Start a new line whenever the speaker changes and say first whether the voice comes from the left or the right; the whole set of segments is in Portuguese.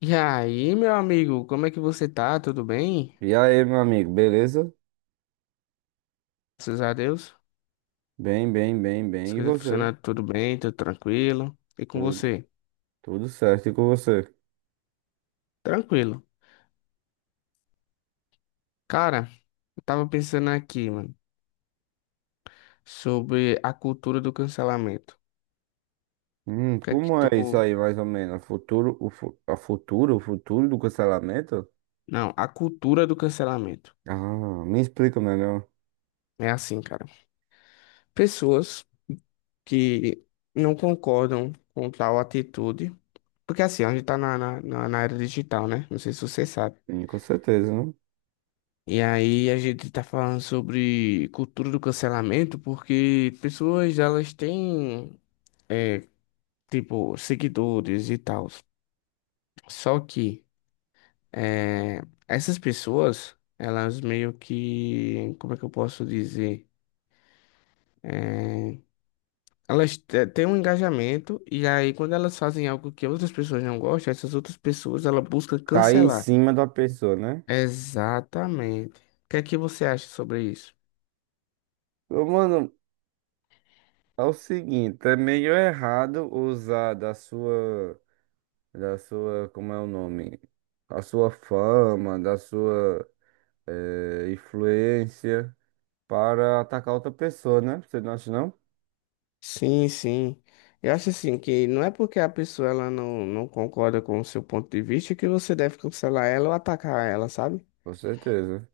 left: E aí, meu amigo, como é que você tá? Tudo bem?
right: E aí, meu amigo, beleza?
left: Graças a Deus.
right: Bem, bem, bem,
left: As
right: bem. E
left: coisas
right: você?
left: funcionando tudo bem, tudo tranquilo. E com
right: Tudo,
left: você?
right: tudo certo e com você?
left: Tranquilo. Cara, eu tava pensando aqui, mano, sobre a cultura do cancelamento. O que é que
right: Como é isso
left: tu.
right: aí, mais ou menos? A Futuro, o, a futuro, o futuro do cancelamento?
left: Não, a cultura do cancelamento.
right: Ah, me explica melhor.
left: É assim, cara. Pessoas que não concordam com tal atitude. Porque assim, a gente tá na era digital, né? Não sei se você sabe.
right: Sim, com certeza, né?
left: E aí a gente tá falando sobre cultura do cancelamento porque pessoas elas têm é, tipo seguidores e tal. Só que é, essas pessoas elas meio que como é que eu posso dizer? É, elas têm um engajamento e aí quando elas fazem algo que outras pessoas não gostam, essas outras pessoas ela busca
right: Cair em
left: cancelar.
right: cima da pessoa, né?
left: Exatamente. O que é que você acha sobre isso?
right: Ô, mano, é o seguinte, é meio errado usar da sua, como é o nome? A sua fama, da sua, influência para atacar outra pessoa, né? Você não acha, não?
left: Sim, sim. Eu acho assim que não é porque a pessoa ela não concorda com o seu ponto de vista que você deve cancelar ela ou atacar ela, sabe?
right: Com certeza.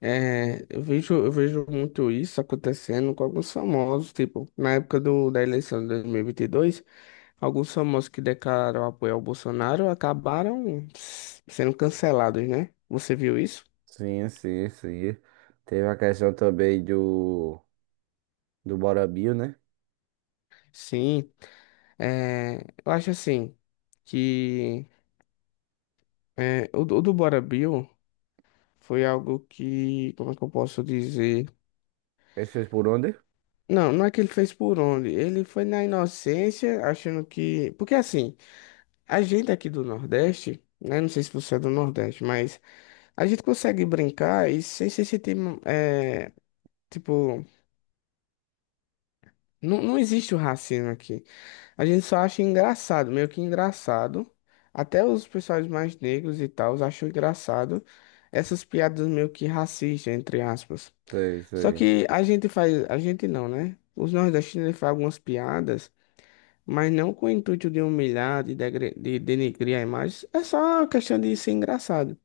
left: É, eu vejo muito isso acontecendo com alguns famosos, tipo, na época da eleição de 2022, alguns famosos que declararam apoio ao Bolsonaro acabaram sendo cancelados, né? Você viu isso?
right: Sim, sim, sim. Teve a questão também do, do Bora Bill, né?
left: Sim. É, eu acho assim que o do Bora Bill. Foi algo que, como é que eu posso dizer?
right: Ele fez por onde?
left: Não, não é que ele fez por onde. Ele foi na inocência, achando que. Porque assim, a gente aqui do Nordeste, né? Não sei se você é do Nordeste, mas a gente consegue brincar e sem se sentir. É, tipo, não existe o racismo aqui. A gente só acha engraçado, meio que engraçado. Até os pessoais mais negros e tal acham engraçado essas piadas meio que racistas, entre aspas.
right: Sei,
left: Só
right: sei.
left: que a gente faz, a gente não, né? Os nordestinos eles fazem algumas piadas, mas não com o intuito de humilhar, de, de denegrir a imagem, é só questão de ser engraçado.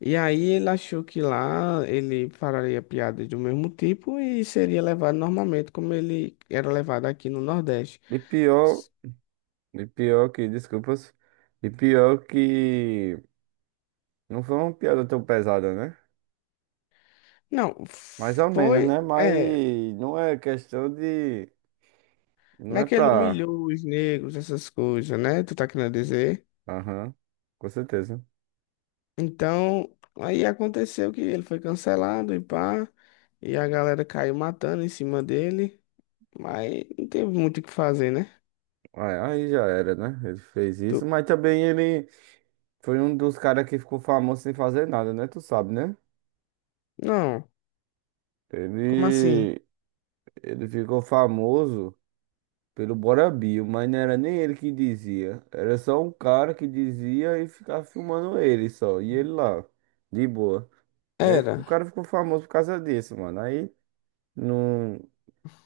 left: E aí ele achou que lá ele faria piadas do mesmo tipo e seria levado normalmente como ele era levado aqui no Nordeste.
right: E pior, e pior que, desculpas, e pior que não foi uma piada tão pesada, né?
left: Não,
right: Mais ou menos,
left: foi,
right: né?
left: é,
right: Mas não é questão de. Não é
left: naquele
right: pra.
left: humilhou os negros, essas coisas, né? Tu tá querendo dizer?
right: Aham, com certeza.
left: Então, aí aconteceu que ele foi cancelado e pá, e a galera caiu matando em cima dele, mas não teve muito o que fazer, né?
right: Aí aí já era, né? Ele fez isso,
left: Tu-
right: mas também ele. Foi um dos caras que ficou famoso sem fazer nada, né? Tu sabe, né?
left: Não, como assim?
right: Ele, ele ficou famoso pelo Bora Bill, mas não era nem ele que dizia. Era só um cara que dizia e ficava filmando ele só. E ele lá, de boa. E aí o
left: Era.
right: cara ficou famoso por causa disso, mano. Aí não,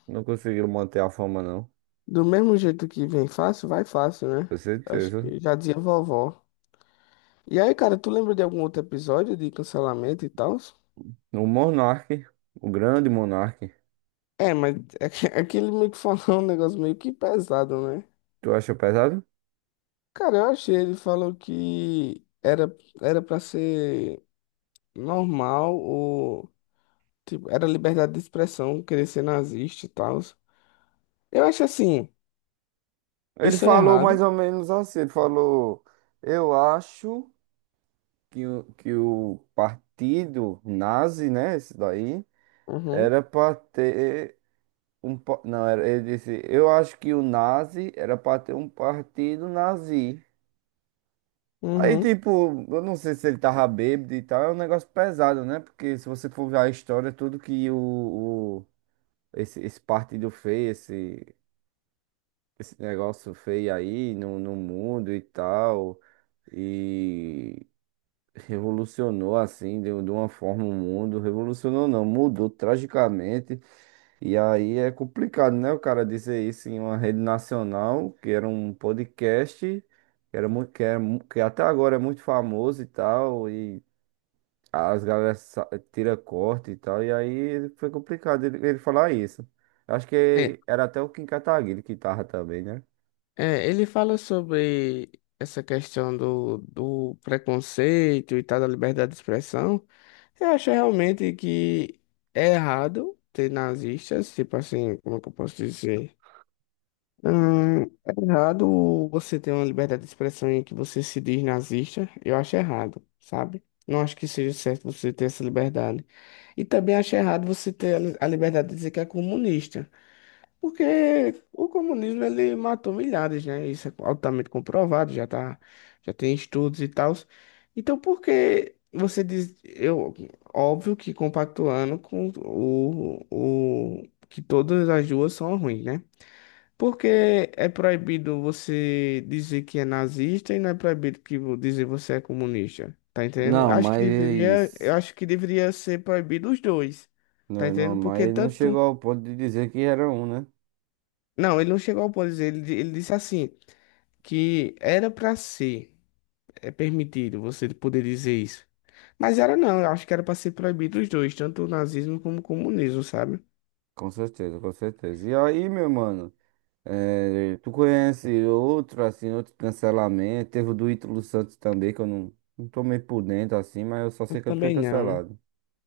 right: não conseguiram manter a fama, não.
left: Do mesmo jeito que vem fácil, vai fácil, né?
right: Com
left: Acho
right: certeza.
left: que já dizia vovó. E aí, cara, tu lembra de algum outro episódio de cancelamento e tal?
right: O Monark, o grande Monark.
left: É, mas é que ele meio que falou um negócio meio que pesado, né?
right: Tu acha pesado?
left: Cara, eu achei, ele falou que era para ser normal. Tipo, era liberdade de expressão, querer ser nazista e tal. Eu acho assim,
right: Ele
left: isso é
right: falou
left: errado.
right: mais ou menos assim, ele falou, eu acho que o partido nazi, né, esse daí,
left: Uhum,
right: era para ter um, não, era, ele disse, eu acho que o nazi era para ter um partido nazi. Aí,
left: uhum.
right: tipo, eu não sei se ele tava bêbado e tal, é um negócio pesado, né? Porque se você for ver a história, tudo que o, o- esse, esse partido fez, esse negócio feio aí no, no mundo e tal, revolucionou assim, deu de uma forma o mundo. Revolucionou não, mudou tragicamente. E aí é complicado, né? O cara dizer isso em uma rede nacional, que era um podcast, que era muito, que, que até agora é muito famoso e tal, e as galera tira corte e tal. E aí foi complicado ele, ele falar isso. Acho
left: É,
right: que era até o Kim Kataguiri que tava também, né?
left: ele fala sobre essa questão do preconceito e tal, da liberdade de expressão. Eu acho realmente que é errado ter nazistas, tipo assim, como é que eu posso dizer? É errado você ter uma liberdade de expressão em que você se diz nazista. Eu acho errado, sabe? Não acho que seja certo você ter essa liberdade. E também acho errado você ter a a liberdade de dizer que é comunista. Porque o comunismo ele matou milhares, né? Isso é altamente comprovado, já tá, já tem estudos e tal. Então por que você diz, eu, óbvio que compactuando com o que todas as duas são ruins, né? Porque é proibido você dizer que é nazista e não é proibido que dizer você é comunista. Tá entendendo?
right: Não,
left: Acho que deveria,
right: mas
left: eu acho que deveria ser proibido os dois. Tá
right: não, não,
left: entendendo?
right: mas
left: Porque
right: ele não chegou
left: tanto.
right: ao ponto de dizer que era um, né?
left: Não, ele não chegou ao ponto de dizer, ele disse assim, que era pra ser permitido você poder dizer isso. Mas era não, eu acho que era pra ser proibido os dois, tanto o nazismo como o comunismo, sabe?
right: Com certeza, com certeza. E aí, meu mano, tu conhece outro, assim, outro cancelamento? Teve o do Ítalo Santos também, que eu não, não tô meio por dentro, assim, mas eu só
left: Eu
right: sei que ele foi
left: também não.
right: cancelado.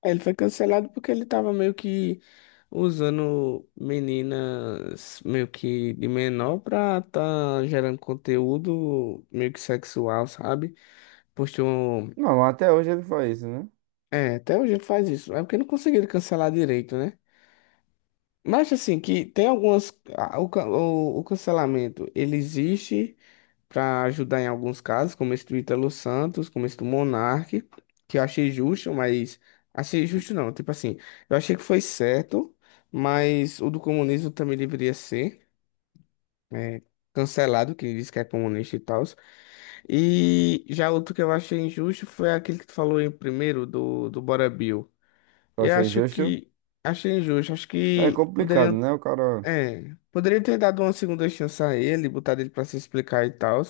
left: Ele foi cancelado porque ele tava meio que usando meninas meio que de menor pra tá gerando conteúdo meio que sexual, sabe? Postou.
right: Não, mas até hoje ele faz isso, né?
left: É, até hoje ele faz isso. É porque não conseguiram cancelar direito, né? Mas assim, que tem algumas. O, o cancelamento, ele existe para ajudar em alguns casos, como esse do Ítalo Santos, como esse do Monark, que eu achei justo, mas achei justo não, tipo assim, eu achei que foi certo, mas o do comunismo também deveria ser é, cancelado, que diz que é comunista e tal. E já outro que eu achei injusto foi aquele que tu falou em primeiro do Bora Bill.
right: Tu
left: Eu
right: acha
left: acho
right: injusto?
left: que achei injusto, acho
right: É
left: que
right: complicado,
left: poderiam
right: né? O cara.
left: poderia ter dado uma segunda chance a ele, botado ele pra se explicar e tal.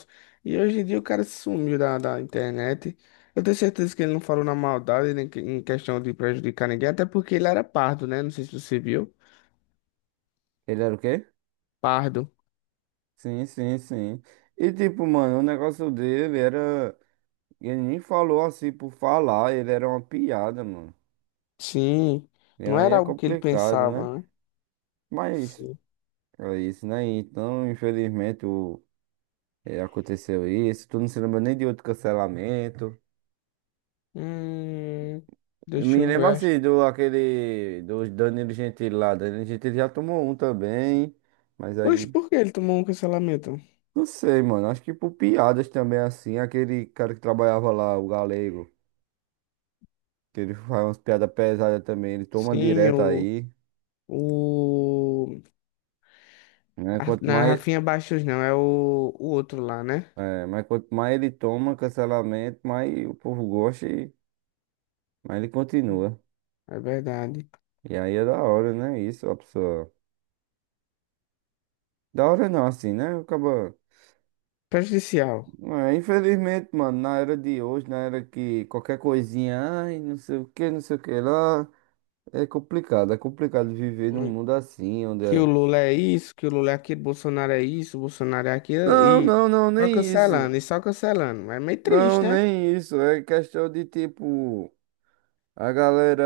left: E hoje em dia o cara sumiu da internet. Eu tenho certeza que ele não falou na maldade, nem que- em questão de prejudicar ninguém, até porque ele era pardo, né? Não sei se você viu.
right: Ele era o quê?
left: Pardo.
right: Sim, sim, sim. E tipo, mano, o negócio dele era. Ele nem falou assim por falar, ele era uma piada, mano.
left: Sim,
right: E
left: não
right: aí
left: era
right: é
left: algo que ele
right: complicado, né?
left: pensava, né?
right: Mas
left: Sim.
right: é isso, né? Então, infelizmente, o é aconteceu isso. Tu não se lembra nem de outro cancelamento.
left: Hum,
right: Eu
left: deixa
right: me
left: eu
right: lembro
left: ver.
right: assim do aquele do Danilo Gentili lá. Danilo Gentili já tomou um também. Mas
left: Oxe,
right: aí,
left: por que ele tomou um cancelamento?
right: não sei, mano. Acho que por piadas também, assim. Aquele cara que trabalhava lá, o Galego, que ele faz umas piadas pesadas também. Ele toma
left: Sim,
right: direto
left: o.
right: aí,
left: O.
right: né?
left: a-
right: Quanto
left: Não é
right: mais,
left: Rafinha Baixos, não, é o outro lá, né?
right: é, mas quanto mais ele toma cancelamento, mais o povo gosta e mais ele continua.
left: É verdade.
right: E aí é da hora, né? Isso, a pessoa. Da hora não, assim, né? Acaba.
left: Prejudicial.
right: É, infelizmente, mano, na era de hoje, na era que qualquer coisinha, ai, não sei o que, não sei o que lá, é complicado viver num mundo assim, onde
left: Que o
right: é.
left: Lula é isso, que o Lula é aquilo, Bolsonaro é isso, Bolsonaro é aquilo,
right: Não,
left: e
right: não, não,
left: só
right: nem isso.
left: cancelando, e só cancelando. É meio triste,
right: Não,
left: né?
right: nem isso. É questão de tipo, a galera,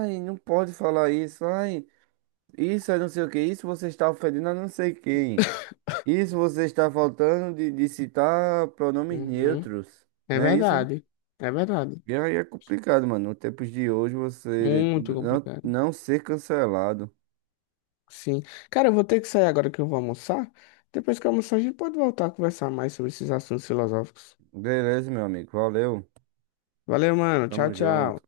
right: ai, não pode falar isso, ai, isso é não sei o que, isso você está ofendendo a não sei quem. Isso você está faltando de citar pronomes
left: Uhum.
right: neutros,
left: É
right: não é isso?
left: verdade, é verdade.
right: E aí é complicado, mano. Nos tempos de hoje você
left: Muito
right: não,
left: complicado.
right: não ser cancelado.
left: Sim. Cara, eu vou ter que sair agora que eu vou almoçar. Depois que eu almoçar, a gente pode voltar a conversar mais sobre esses assuntos filosóficos.
right: Beleza, meu amigo. Valeu.
left: Valeu, mano. Tchau,
right: Tamo
left: tchau.
right: junto.